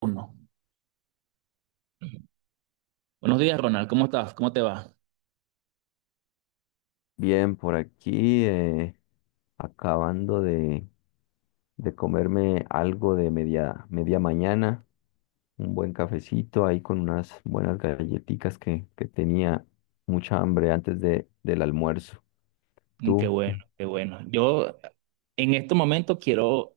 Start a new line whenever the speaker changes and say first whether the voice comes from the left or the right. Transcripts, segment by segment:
right: Uno. Buenos días, Ronald. ¿Cómo estás? ¿Cómo te va?
left: Bien, por aquí acabando de comerme algo de media, media mañana, un buen cafecito ahí con unas buenas galletitas que tenía mucha hambre antes del almuerzo.
right: Mm, qué
left: ¿Tú?
right: bueno, qué bueno. Yo en este momento quiero,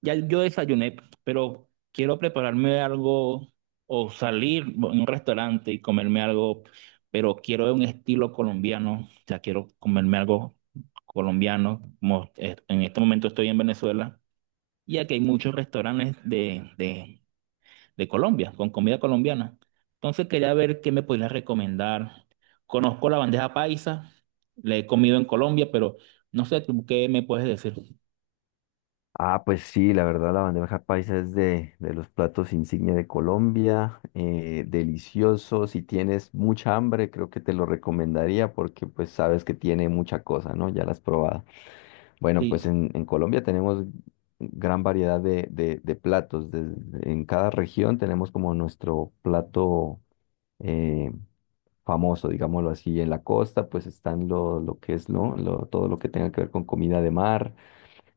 right: ya yo desayuné, pero quiero prepararme algo o salir a un restaurante y comerme algo, pero quiero de un estilo colombiano, o sea, quiero comerme algo colombiano, como en este momento estoy en Venezuela y aquí hay muchos restaurantes de Colombia, con comida colombiana. Entonces quería ver qué me podrías recomendar. Conozco la bandeja paisa, la he comido en Colombia, pero no sé tú qué me puedes decir.
left: Ah, pues sí, la verdad la bandeja paisa es de los platos insignia de Colombia, delicioso, si tienes mucha hambre creo que te lo recomendaría porque pues sabes que tiene mucha cosa, ¿no? Ya la has probado. Bueno,
right: Sí.
left: pues en Colombia tenemos gran variedad de, de platos. En cada región tenemos como nuestro plato eh, famoso, digámoslo así. En la costa, pues están lo que es, ¿no? Todo lo que tenga que ver con comida de mar.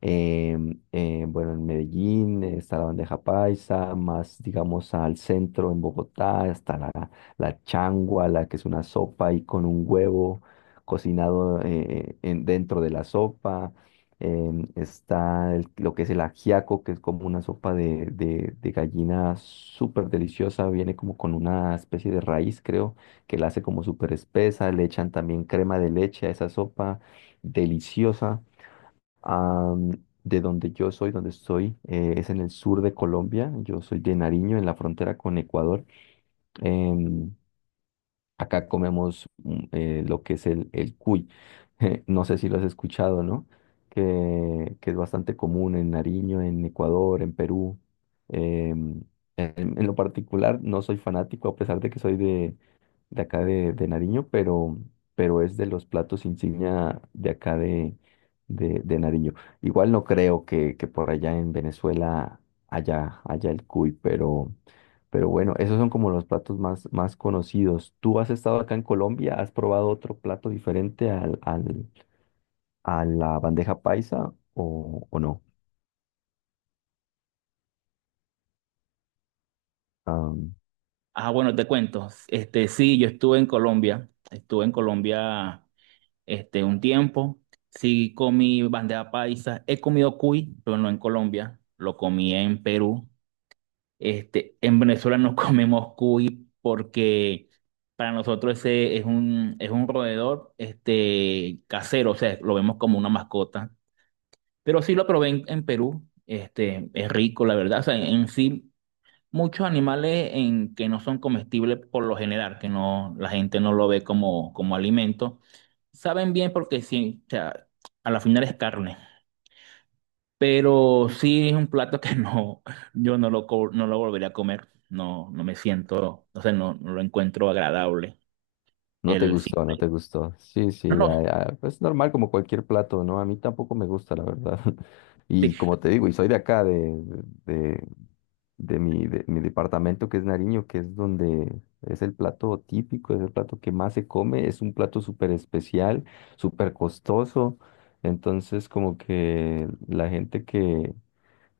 left: Eh, bueno, en Medellín está la bandeja paisa, más digamos al centro en Bogotá está la changua, la que es una sopa y con un huevo cocinado dentro de la sopa. Está lo que es el ajiaco, que es como una sopa de, de gallina súper deliciosa, viene como con una especie de raíz, creo, que la hace como súper espesa, le echan también crema de leche a esa sopa, deliciosa. De donde yo soy, donde estoy, es en el sur de Colombia. Yo soy de Nariño, en la frontera con Ecuador. Em, Acá comemos lo que es el cuy. No sé si lo has escuchado, ¿no? Que es bastante común en Nariño, en Ecuador, en Perú. Em, en lo particular, no soy fanático, a pesar de que soy de acá de Nariño, pero es de los platos insignia de acá de, de Nariño. Igual no creo que por allá en Venezuela haya el cuy, pero bueno, esos son como los platos más, más conocidos. ¿Tú has estado acá en Colombia? ¿Has probado otro plato diferente a la bandeja paisa o no?
right: Ah, bueno, te cuento. Este, sí, yo estuve en Colombia este un tiempo. Sí comí bandeja paisa, he comido cuy, pero no en Colombia, lo comí en Perú. Este, en Venezuela no comemos cuy porque para nosotros ese es un roedor este, casero, o sea, lo vemos como una mascota. Pero sí lo probé en Perú, este, es rico, la verdad. O sea, en sí, muchos animales en, que no son comestibles por lo general, que no, la gente no lo ve como, como alimento, saben bien porque sí, o sea, a la final es carne. Pero sí es un plato que no, yo no lo, no lo volvería a comer. No, no me siento, o sea, no, no lo encuentro agradable.
left: No te
right: El
left: gustó, no
right: simple.
left: te gustó. Sí,
right: No,
left: sí,
right: no,
left: es normal como cualquier plato, ¿no? A mí tampoco me gusta, la verdad.
right: sí.
left: Y como te digo, y soy de acá, de, de mi departamento que es Nariño, que es donde es el plato típico, es el plato que más se come, es un plato súper especial, súper costoso. Entonces, como que la gente que,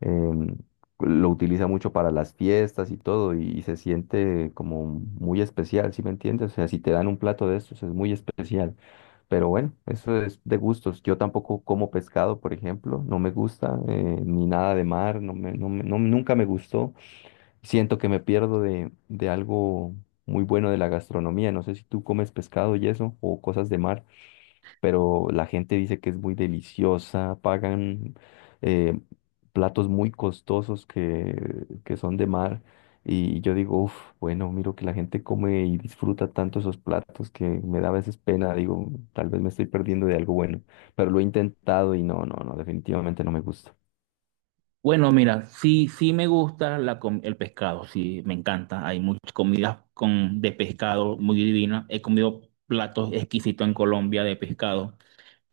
left: em, lo utiliza mucho para las fiestas y todo, y se siente como muy especial, ¿sí me entiendes? O sea, si te dan un plato de estos es muy especial. Pero bueno, eso es de gustos. Yo tampoco como pescado, por ejemplo, no me gusta, ni nada de mar, nunca me gustó. Siento que me pierdo de algo muy bueno de la gastronomía. No sé si tú comes pescado y eso, o cosas de mar, pero la gente dice que es muy deliciosa, pagan eh, platos muy costosos que son de mar. Y yo digo, uff, bueno, miro que la gente come y disfruta tanto esos platos que me da a veces pena, digo, tal vez me estoy perdiendo de algo bueno, pero lo he intentado y no, no, no, definitivamente no me gusta.
right: Bueno, mira, sí, sí me gusta la, el pescado, sí, me encanta. Hay muchas comidas con, de pescado muy divinas. He comido platos exquisitos en Colombia de pescado.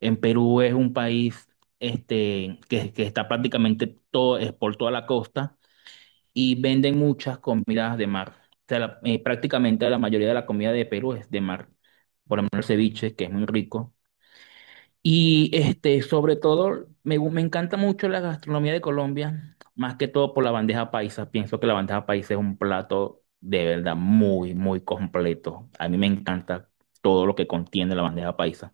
right: En Perú es un país este, que está prácticamente todo, es por toda la costa. Y venden muchas comidas de mar. O sea, prácticamente la mayoría de la comida de Perú es de mar, por lo menos el ceviche, que es muy rico. Y este, sobre todo, me, me encanta mucho la gastronomía de Colombia, más que todo por la bandeja paisa. Pienso que la bandeja paisa es un plato de verdad muy, muy completo. A mí me encanta todo lo que contiene la bandeja paisa.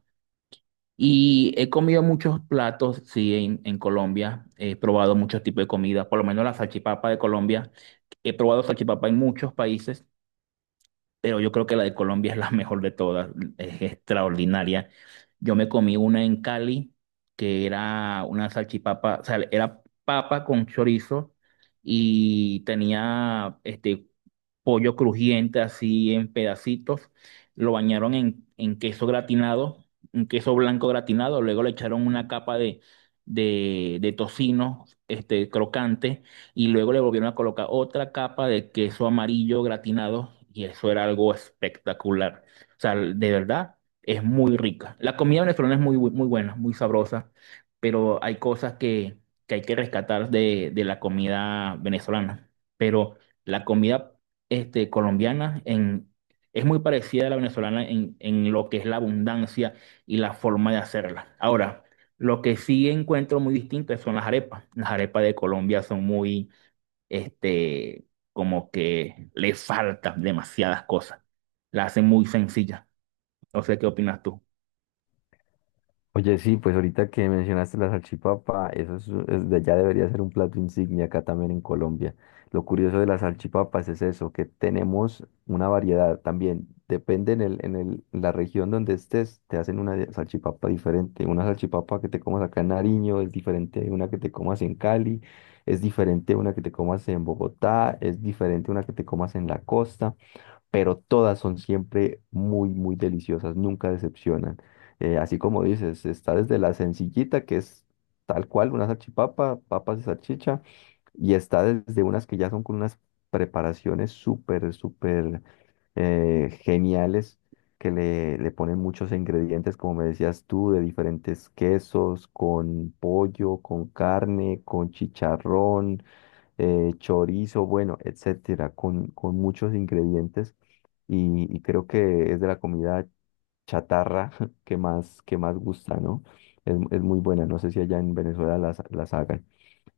right: Y he comido muchos platos, sí, en Colombia. He probado muchos tipos de comida, por lo menos la salchipapa de Colombia. He probado salchipapa en muchos países, pero yo creo que la de Colombia es la mejor de todas. Es extraordinaria. Yo me comí una en Cali, que era una salchipapa, o sea, era papa con chorizo y tenía este, pollo crujiente así en pedacitos, lo bañaron en queso gratinado, un queso blanco gratinado, luego le echaron una capa de tocino este, crocante y luego le volvieron a colocar otra capa de queso amarillo gratinado y eso era algo espectacular. O sea, de verdad, es muy rica. La comida venezolana es muy, muy buena, muy sabrosa, pero hay cosas que hay que rescatar de la comida venezolana. Pero la comida este, colombiana en, es muy parecida a la venezolana en lo que es la abundancia y la forma de hacerla. Ahora, lo que sí encuentro muy distinto son las arepas. Las arepas de Colombia son muy, este, como que le faltan demasiadas cosas. La hacen muy sencilla. No sé qué opinas tú.
left: Oye, sí, pues ahorita que mencionaste la salchipapa, eso es, ya debería ser un plato insignia acá también en Colombia. Lo curioso de las salchipapas es eso, que tenemos una variedad también. Depende en el, en la región donde estés, te hacen salchipapa diferente. Una salchipapa que te comas acá en Nariño es diferente de una que te comas en Cali, es diferente de una que te comas en Bogotá, es diferente de una que te comas en la costa, pero todas son siempre muy, muy deliciosas, nunca decepcionan. Así como dices, está desde la sencillita, que es tal cual una salchipapa, papas y salchicha, y está desde unas que ya son con unas preparaciones súper, súper geniales, que le ponen muchos ingredientes, como me decías tú, de diferentes quesos, con pollo, con carne, con chicharrón, chorizo, bueno, etcétera, con muchos ingredientes, y creo que es de la comida chatarra que más gusta, ¿no? Es muy buena, no sé si allá en Venezuela las hagan.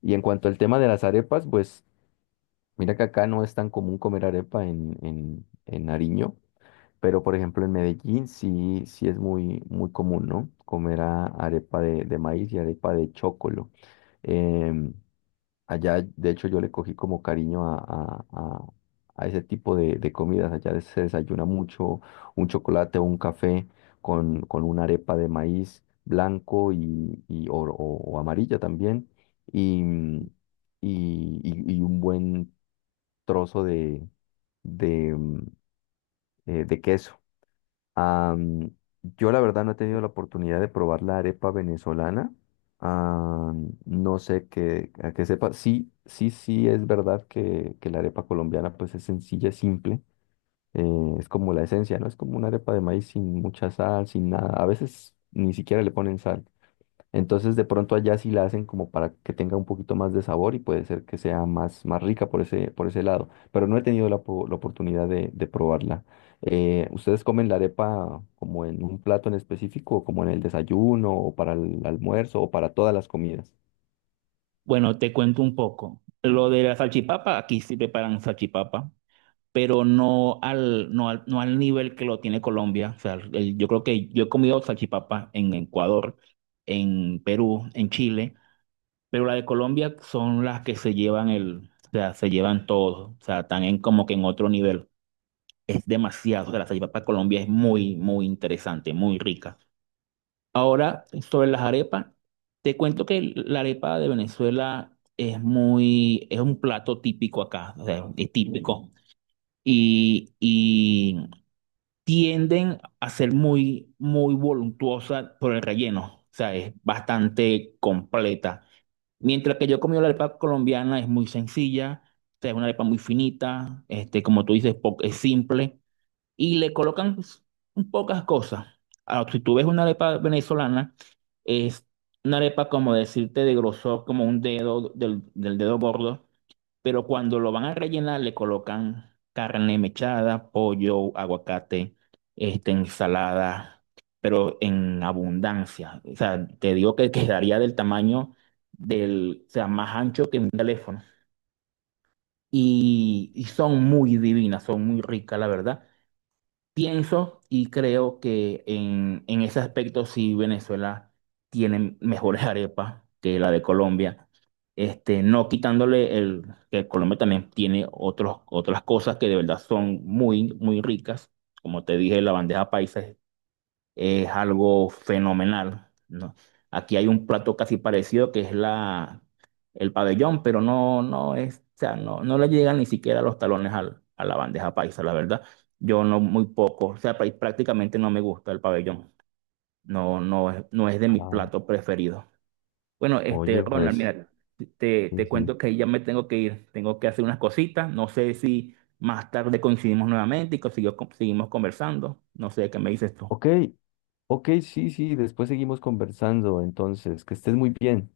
left: Y en cuanto al tema de las arepas, pues mira que acá no es tan común comer arepa en, en Nariño, pero por ejemplo en Medellín sí, sí es muy, muy común, ¿no? Comer arepa de maíz y arepa de chocolo. Em, Allá, de hecho, yo le cogí como cariño a, a ese tipo de comidas. Allá se desayuna mucho un chocolate o un café con una arepa de maíz blanco y, o, o amarilla también y, y un buen trozo de, de queso. Am, yo la verdad no he tenido la oportunidad de probar la arepa venezolana. No sé que, a que sepa. Sí, sí, sí, es verdad que la arepa colombiana pues es sencilla, es simple. Es como la esencia, ¿no? Es como una arepa de maíz sin mucha sal, sin nada. A veces ni siquiera le ponen sal. Entonces de pronto allá sí la hacen como para que tenga un poquito más de sabor y puede ser que sea más, más rica por ese lado. Pero no he tenido la oportunidad de probarla. ¿Ustedes comen la arepa como en un plato en específico, o como en el desayuno, o para el almuerzo, o para todas las comidas?
right: Bueno, te cuento un poco. Lo de la salchipapa, aquí sí preparan salchipapa. Pero no al nivel que lo tiene Colombia. O sea, yo creo que yo he comido salchipapa en Ecuador, en Perú, en Chile, pero la de Colombia son las que se llevan el, o sea, se llevan todo, o sea, están en, como que en otro nivel. Es demasiado, o sea, la salchipapa de Colombia es muy, muy interesante, muy rica. Ahora, sobre las arepas, te cuento que la arepa de Venezuela es muy, es un plato típico acá, o sea, es típico. Y, tienden a ser muy, muy voluntuosa por el relleno, o sea, es bastante completa. Mientras que yo he comido la arepa colombiana, es muy sencilla, o sea, es una arepa muy finita, este, como tú dices, es simple, y le colocan pues, pocas cosas. Ahora, si tú ves una arepa venezolana, es una arepa como decirte de grosor, como un dedo del dedo gordo pero cuando lo van a rellenar le colocan carne mechada, pollo, aguacate, este, ensalada, pero en abundancia. O sea, te digo que quedaría del tamaño del, o sea, más ancho que un teléfono. Y son muy divinas, son muy ricas, la verdad. Pienso y creo que en ese aspecto sí Venezuela tiene mejores arepas que la de Colombia. Este, no quitándole el que Colombia también tiene otros, otras cosas que de verdad son muy, muy ricas. Como te dije, la bandeja paisa es algo fenomenal, ¿no? Aquí hay un plato casi parecido que es la, el pabellón, pero no, no es, o sea, no, no le llegan ni siquiera los talones a la bandeja paisa, la verdad. Yo no, muy poco, o sea, prácticamente no me gusta el pabellón. No, no es, no es de mi
left: Ah,
right: plato preferido. Bueno, este,
left: oye,
right: Ronald,
left: pues,
right: mira,
left: sí,
right: te
left: sí.
right: cuento que ya me tengo que ir, tengo que hacer unas cositas. No sé si más tarde coincidimos nuevamente y seguimos conversando. No sé qué me dices tú.
left: Ok, ok, sí, sí, después seguimos conversando. Entonces, que estés muy bien.